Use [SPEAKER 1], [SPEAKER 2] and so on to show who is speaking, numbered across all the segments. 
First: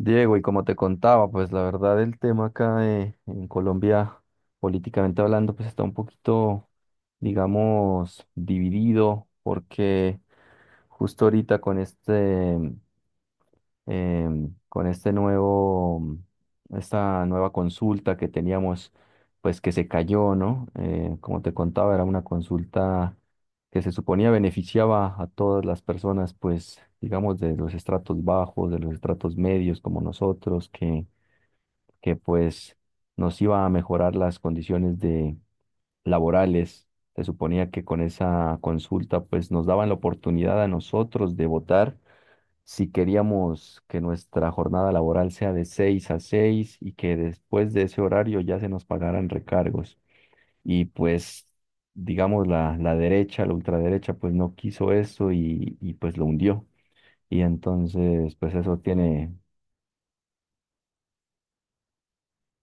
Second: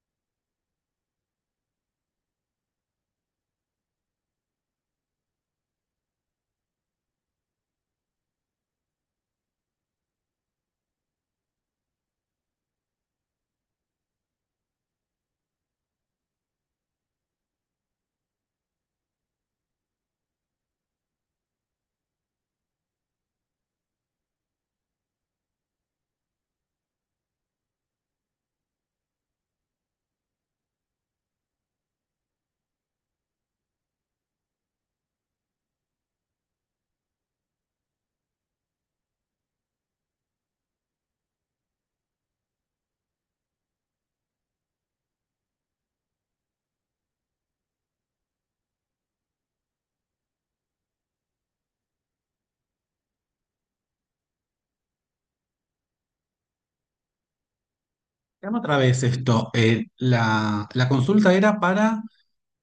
[SPEAKER 1] Diego, y como te contaba, pues la verdad el tema acá en Colombia, políticamente hablando, pues está un poquito, digamos, dividido, porque justo ahorita con este, con este nuevo, esta nueva consulta que teníamos pues que se cayó, ¿no? Como te contaba, era una consulta que se suponía beneficiaba a todas las personas, pues, digamos, de los estratos bajos, de los estratos medios como nosotros, que pues nos iba a mejorar las condiciones de laborales. Se suponía que con esa consulta pues nos daban la oportunidad a nosotros de votar si queríamos que nuestra jornada laboral sea de 6 a 6 y que después de ese horario ya se nos pagaran recargos. Y pues, digamos, la derecha, la ultraderecha, pues no quiso eso y pues lo hundió. Y entonces, pues
[SPEAKER 2] Llama otra
[SPEAKER 1] eso
[SPEAKER 2] vez
[SPEAKER 1] tiene
[SPEAKER 2] esto. La consulta era para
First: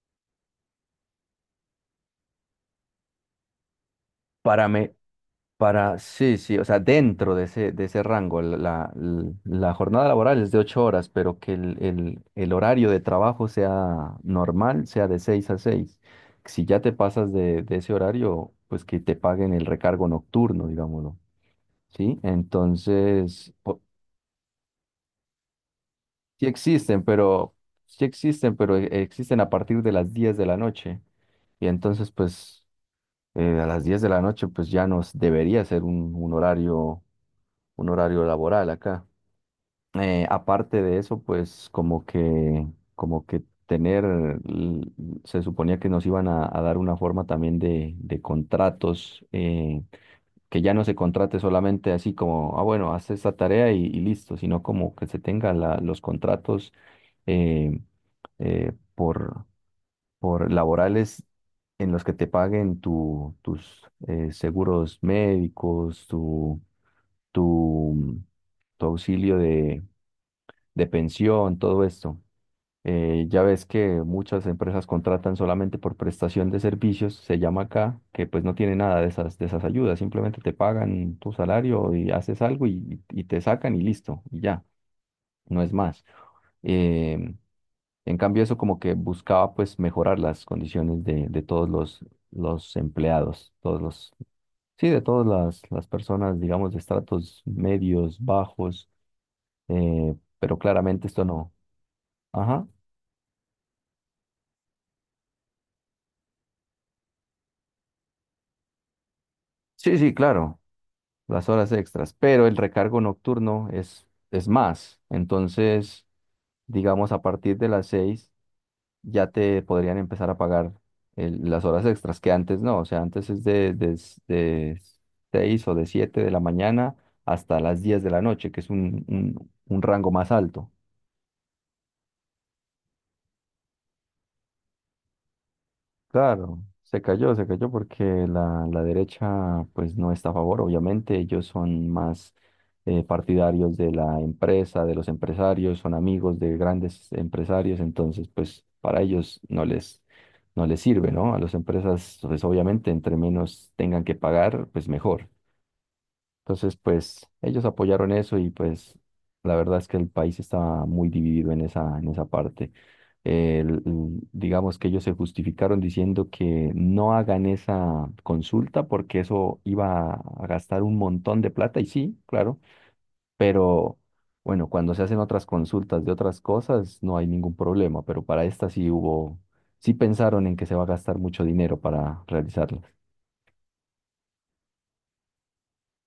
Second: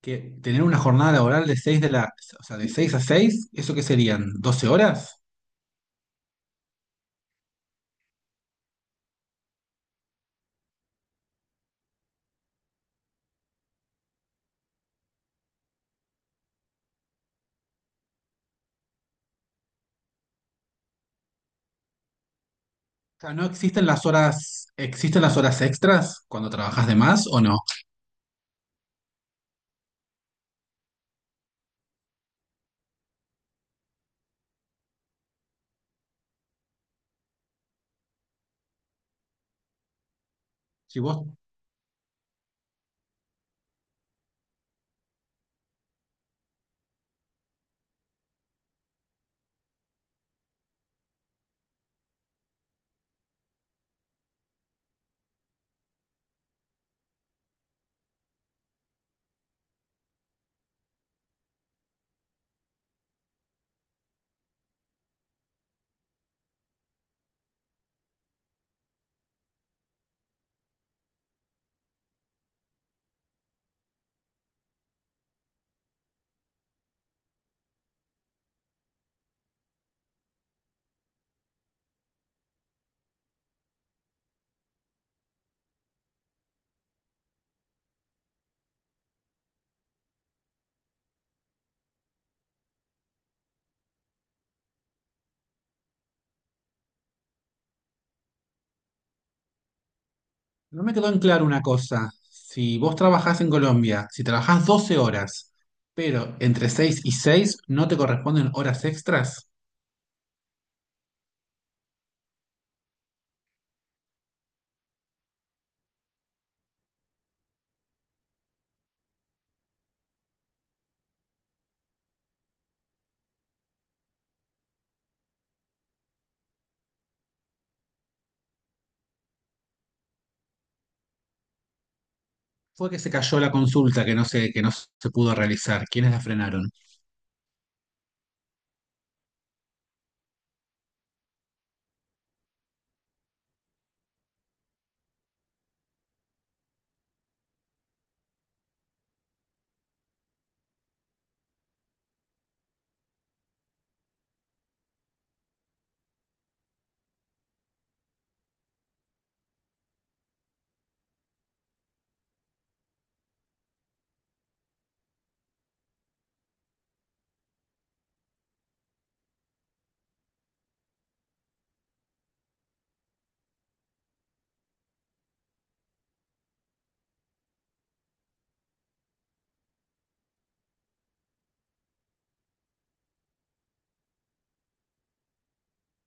[SPEAKER 2] que tener una jornada laboral de 6 de la, o sea, de 6 a 6. ¿Eso qué serían? Doce
[SPEAKER 1] para me,
[SPEAKER 2] horas?
[SPEAKER 1] para, sí, sí, o sea, dentro de ese rango, la jornada laboral es de ocho horas, pero que el horario de trabajo sea normal, sea de seis a seis. Si ya te pasas de ese horario, pues que te paguen el recargo nocturno, digámoslo, ¿sí?
[SPEAKER 2] O sea, ¿no
[SPEAKER 1] Entonces,
[SPEAKER 2] existen las horas, existen las horas extras
[SPEAKER 1] sí
[SPEAKER 2] cuando trabajas de
[SPEAKER 1] existen,
[SPEAKER 2] más o
[SPEAKER 1] pero,
[SPEAKER 2] no?
[SPEAKER 1] sí existen, existen a partir de las 10 de la noche. Y entonces, pues, a las 10 de la noche, pues ya nos debería ser un horario, un horario laboral acá. Aparte de
[SPEAKER 2] Si
[SPEAKER 1] eso,
[SPEAKER 2] vos,
[SPEAKER 1] pues como que tener, l- se suponía que nos iban a dar una forma también de contratos, que ya no se contrate solamente así como, ah, bueno, haz esta tarea y listo, sino como que se tenga los contratos, eh, eh, por, por laborales en los que te paguen tus seguros médicos, tu, tu auxilio de pensión, todo esto. Ya ves que muchas empresas contratan solamente por prestación de servicios, se llama acá, que pues no tiene nada de de esas ayudas, simplemente te pagan tu salario y haces algo y te sacan y listo, y ya, no es más. Em, en cambio, eso como que buscaba pues mejorar las condiciones de todos los empleados, todos los, sí, de todas las personas, digamos, de estratos medios, bajos, pero
[SPEAKER 2] no me
[SPEAKER 1] claramente
[SPEAKER 2] quedó en
[SPEAKER 1] esto
[SPEAKER 2] claro
[SPEAKER 1] no.
[SPEAKER 2] una cosa.
[SPEAKER 1] Ajá.
[SPEAKER 2] Si vos trabajás en Colombia, si trabajás 12 horas, pero entre 6 y 6 no te corresponden horas extras.
[SPEAKER 1] Sí, sí, claro, las horas extras, pero el recargo nocturno es más. Entonces, digamos, a partir de las seis ya te podrían empezar a pagar las horas extras, que antes no, o sea, antes es de seis o de siete de la mañana hasta las diez de la noche, que es un, un rango más alto.
[SPEAKER 2] Fue que se cayó la consulta que no se pudo realizar. ¿Quiénes la
[SPEAKER 1] Claro,
[SPEAKER 2] frenaron?
[SPEAKER 1] se cayó porque la derecha pues no está a favor, obviamente ellos son más, partidarios de la empresa, de los empresarios, son amigos de grandes empresarios, entonces pues para ellos no les, no les sirve, ¿no? A las empresas pues obviamente entre menos tengan que pagar pues mejor. Entonces, pues ellos apoyaron eso y pues la verdad es que el país estaba muy dividido en esa parte. Digamos que ellos se justificaron diciendo que no hagan esa consulta porque eso iba a gastar un montón de plata y sí, claro, pero bueno, cuando se hacen otras consultas de otras cosas no hay ningún problema, pero para esta sí hubo, sí pensaron en que se va a gastar mucho dinero para realizarla.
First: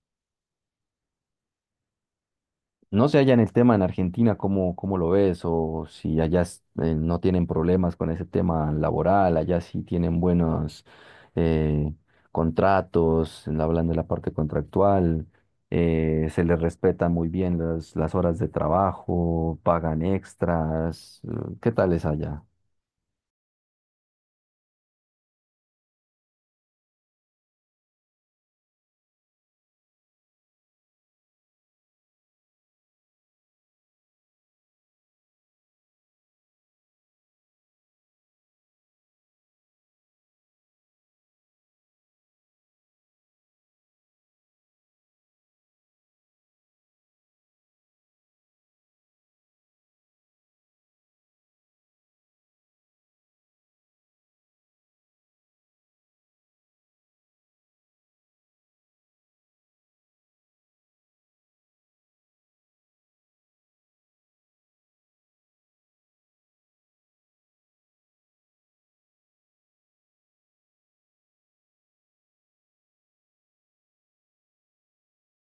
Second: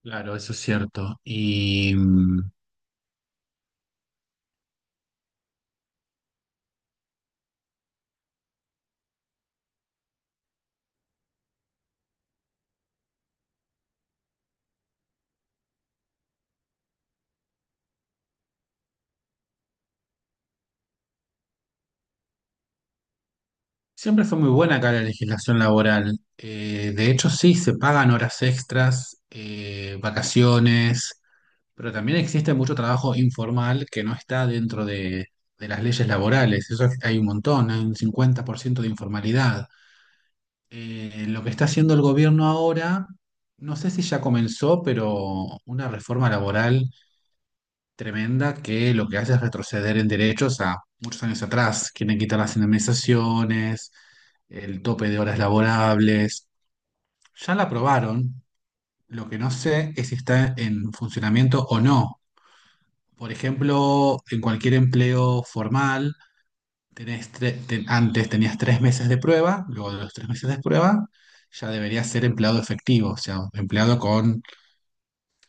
[SPEAKER 2] Claro, eso es cierto. Y
[SPEAKER 1] No sé allá en el tema en Argentina, ¿cómo, cómo lo ves? O si allá no tienen problemas con ese tema laboral, allá sí tienen buenos, eh, contratos, hablando de la parte contractual, se les respetan muy bien las horas de trabajo, pagan extras. ¿Qué tal es allá?
[SPEAKER 2] siempre fue muy buena acá la legislación laboral. De hecho, sí, se pagan horas extras, vacaciones, pero también existe mucho trabajo informal que no está dentro de las leyes laborales. Hay un montón, hay un 50% de informalidad. Lo que está haciendo el gobierno ahora, no sé si ya comenzó, pero una reforma laboral tremenda que lo que hace es retroceder en derechos a muchos años atrás. Quieren quitar las indemnizaciones, el tope de horas laborables. Ya la aprobaron. Lo que no sé es si está en funcionamiento o no. Por ejemplo, en cualquier empleo formal, antes tenías 3 meses de prueba. Luego de los 3 meses de prueba, ya deberías ser empleado efectivo, o sea, empleado con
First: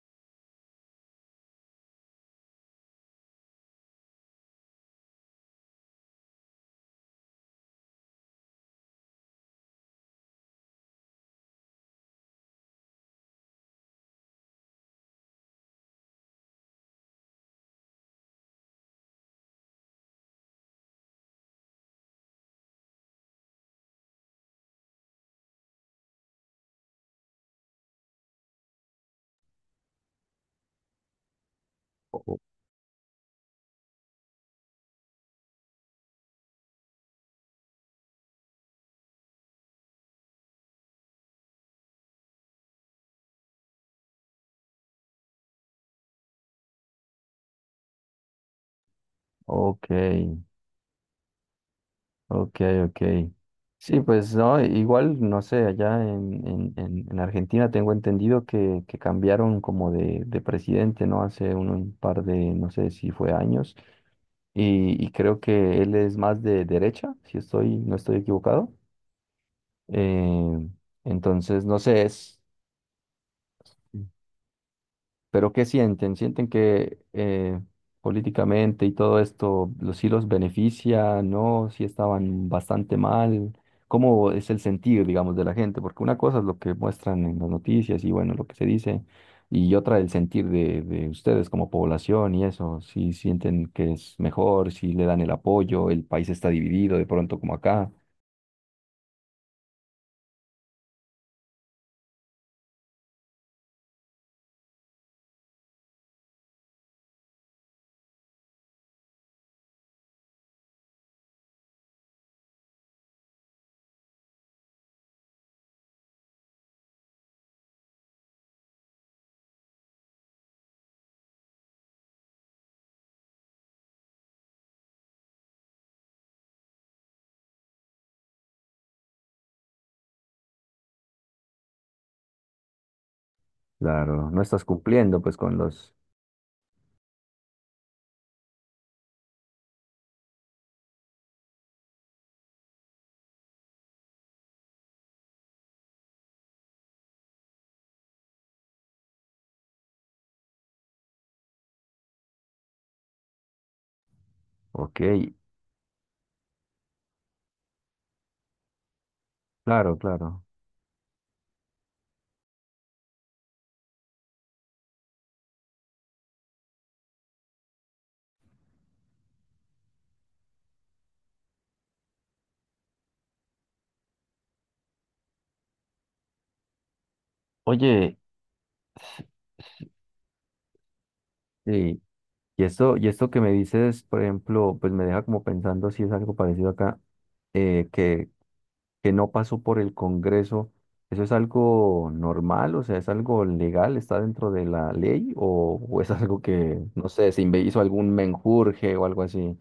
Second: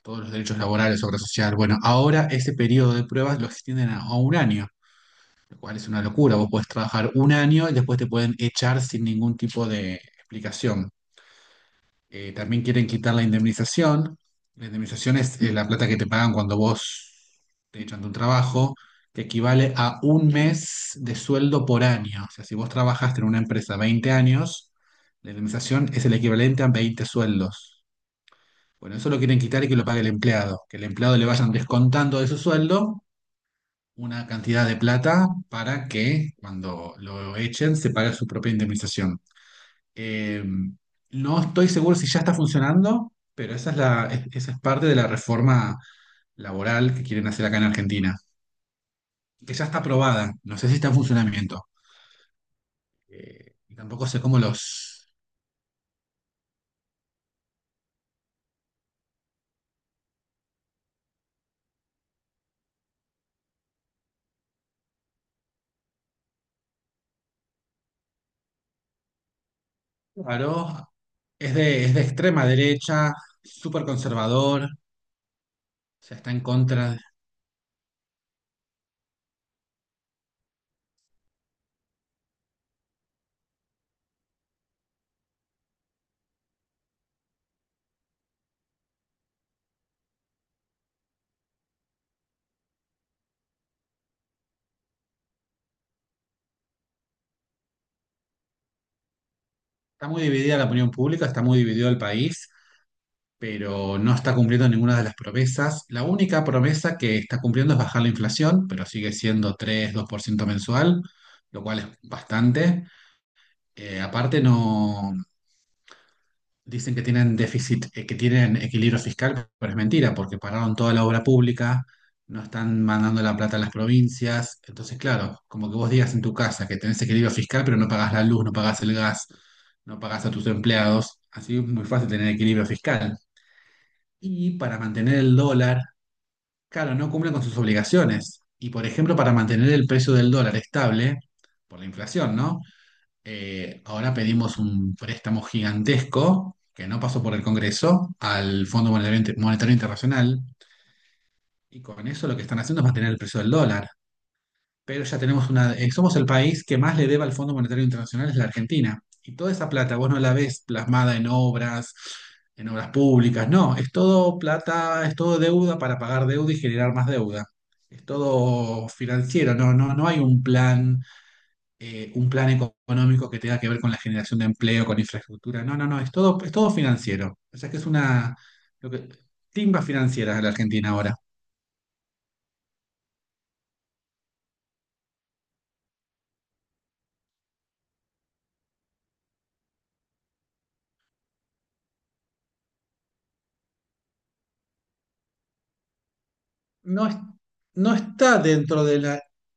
[SPEAKER 2] todos los derechos laborales, obra social. Bueno, ahora ese periodo de pruebas lo extienden a un año, lo cual es una locura. Vos podés trabajar un año y después te pueden echar sin ningún tipo de explicación. También quieren quitar la indemnización. La indemnización es la plata que te pagan cuando vos te echan de un trabajo, que equivale a un mes de sueldo por año. O sea, si vos trabajaste en una empresa 20 años, la indemnización es el equivalente a 20 sueldos. Bueno, eso lo quieren quitar y que lo pague el empleado, que el empleado le vayan descontando de su
[SPEAKER 1] O...
[SPEAKER 2] sueldo una cantidad de plata para que cuando lo echen se pague su propia indemnización. Eh, no estoy seguro si ya está funcionando, pero esa es esa es parte de la reforma laboral que quieren hacer acá en Argentina, que ya está
[SPEAKER 1] Ok.
[SPEAKER 2] aprobada, no sé si está en funcionamiento.
[SPEAKER 1] Ok, ok.
[SPEAKER 2] Y
[SPEAKER 1] Sí,
[SPEAKER 2] tampoco sé
[SPEAKER 1] pues
[SPEAKER 2] cómo
[SPEAKER 1] no,
[SPEAKER 2] los...
[SPEAKER 1] igual, no sé, allá en Argentina tengo entendido que cambiaron como de presidente, ¿no? Hace un par de, no sé si fue años, y creo que él es más de derecha, si estoy, no estoy equivocado. Eh,
[SPEAKER 2] Claro, es
[SPEAKER 1] entonces, no
[SPEAKER 2] de, es de
[SPEAKER 1] sé, es...
[SPEAKER 2] extrema derecha, súper conservador, o
[SPEAKER 1] Pero ¿qué sienten?
[SPEAKER 2] sea, está en
[SPEAKER 1] ¿Sienten que
[SPEAKER 2] contra.
[SPEAKER 1] políticamente y todo esto los sí los beneficia? ¿No? Si estaban bastante mal. ¿Cómo es el sentir, digamos, de la gente? Porque una cosa es lo que muestran en las noticias y bueno, lo que se dice, y otra el sentir de ustedes como población y eso. Si sienten que es mejor, si le dan el apoyo, el país está dividido de pronto como acá.
[SPEAKER 2] Está muy dividida la opinión pública, está muy dividido el país, pero no está cumpliendo ninguna de las promesas. La única promesa que está cumpliendo es bajar la inflación, pero sigue siendo 3,2% mensual, lo cual es bastante. Aparte, no dicen que tienen déficit, que tienen equilibrio fiscal, pero es mentira, porque pararon toda la obra pública, no están mandando la plata a las provincias. Entonces, claro, como que vos digas en tu casa que tenés equilibrio fiscal, pero no pagás la luz, no pagás el gas, no pagás a tus empleados. Así es muy fácil tener equilibrio fiscal.
[SPEAKER 1] Claro, no
[SPEAKER 2] Y
[SPEAKER 1] estás
[SPEAKER 2] para mantener
[SPEAKER 1] cumpliendo pues
[SPEAKER 2] el
[SPEAKER 1] con
[SPEAKER 2] dólar
[SPEAKER 1] los...
[SPEAKER 2] Claro, no cumplen con sus obligaciones. Y por ejemplo, para mantener el precio del dólar estable, por la inflación, ¿no? Ahora pedimos un préstamo gigantesco que no pasó por el Congreso al Fondo Monetario Internacional. Y con eso lo que están haciendo es mantener el precio del dólar,
[SPEAKER 1] Ok,
[SPEAKER 2] pero ya tenemos somos el país que más le debe al Fondo Monetario Internacional, es la Argentina. Y toda esa
[SPEAKER 1] claro,
[SPEAKER 2] plata vos no la
[SPEAKER 1] claro.
[SPEAKER 2] ves plasmada en obras públicas. No, es todo plata, es todo deuda para pagar deuda y generar más deuda. Es todo financiero, no hay un plan económico que tenga que ver con la generación de empleo, con infraestructura. No, no, no, es todo financiero. O sea que es
[SPEAKER 1] Oye,
[SPEAKER 2] una lo que, timba financiera la Argentina ahora.
[SPEAKER 1] sí. Y esto que me dices, por ejemplo, pues me deja como pensando si es algo parecido acá, eh, que, que no pasó por el Congreso. ¿Eso es algo normal? O sea, ¿es algo legal? ¿Está dentro de la ley? O es algo que, no
[SPEAKER 2] No. es-
[SPEAKER 1] sé, se hizo
[SPEAKER 2] no
[SPEAKER 1] algún
[SPEAKER 2] está dentro
[SPEAKER 1] menjurje
[SPEAKER 2] de
[SPEAKER 1] o algo
[SPEAKER 2] la
[SPEAKER 1] así?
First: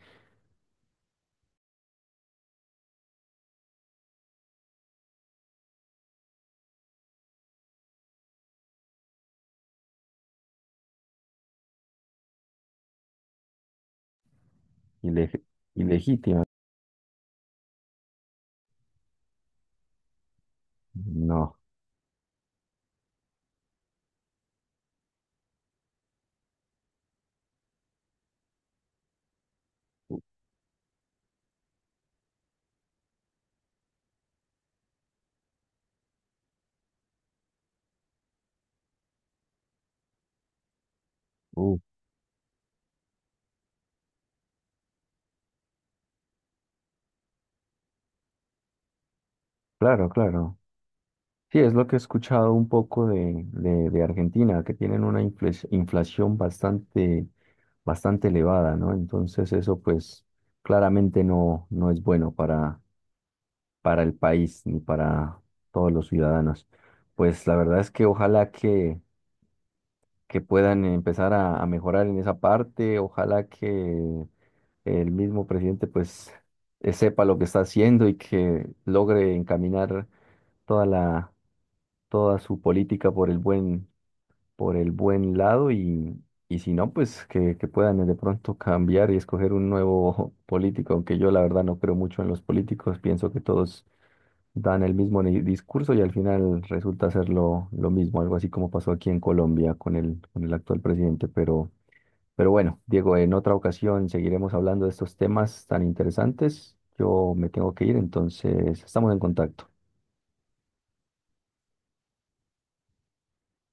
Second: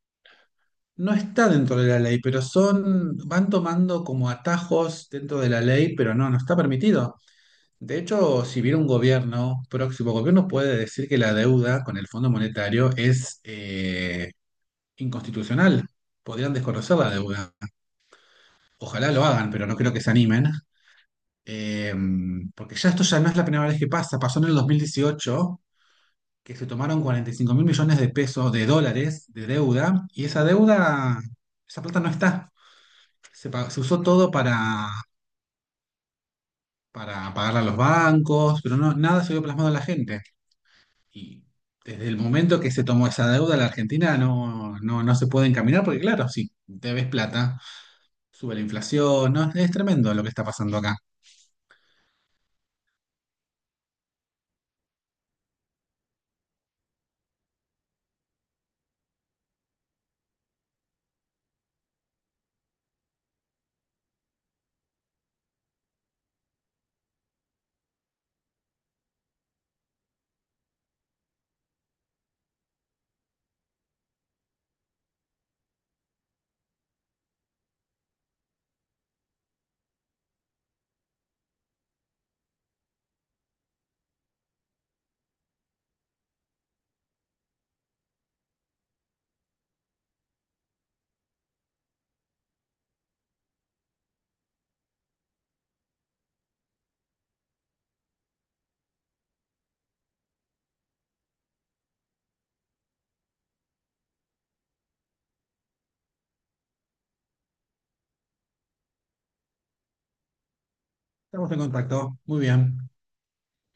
[SPEAKER 2] No está dentro de la ley, pero son, van tomando como atajos dentro de la ley, pero no, no está permitido. De hecho, si viene un gobierno, próximo gobierno puede decir que la deuda con el Fondo Monetario es
[SPEAKER 1] Ile-
[SPEAKER 2] inconstitucional.
[SPEAKER 1] ilegítimo.
[SPEAKER 2] Podrían desconocer la deuda. Ojalá lo hagan, pero no creo que se animen.
[SPEAKER 1] No.
[SPEAKER 2] Eh, Porque ya esto ya no es la primera vez que pasa. Pasó en el 2018, que se tomaron 45 mil millones de pesos, de dólares, de deuda, y esa deuda, esa plata no está. Se usó todo para, pagar a los bancos, pero no, nada se vio plasmado en la gente. Y
[SPEAKER 1] Uh,
[SPEAKER 2] desde el momento que se tomó esa deuda, la Argentina no se puede encaminar, porque claro, sí, debes plata, sube la inflación, no, es
[SPEAKER 1] claro,
[SPEAKER 2] tremendo lo que está
[SPEAKER 1] claro.
[SPEAKER 2] pasando acá.
[SPEAKER 1] Sí, es lo que he escuchado un poco de Argentina, que tienen una inflación bastante, bastante elevada, ¿no? Entonces eso pues claramente no, no es bueno para el país ni para todos los ciudadanos. Pues la verdad es que ojalá que puedan empezar a mejorar en esa parte, ojalá que el mismo presidente pues, sepa lo que está haciendo y que logre encaminar toda la toda su política por el buen, por el buen lado y si no, pues que puedan de pronto cambiar y escoger un nuevo político, aunque yo la verdad no creo mucho en los políticos, pienso que todos dan el mismo discurso y al final resulta ser lo mismo, algo así como pasó aquí en Colombia con el actual presidente, pero bueno, Diego, en otra ocasión seguiremos hablando de estos temas tan interesantes. Yo me tengo que ir, entonces estamos en contacto.
[SPEAKER 2] Estamos en contacto, muy bien.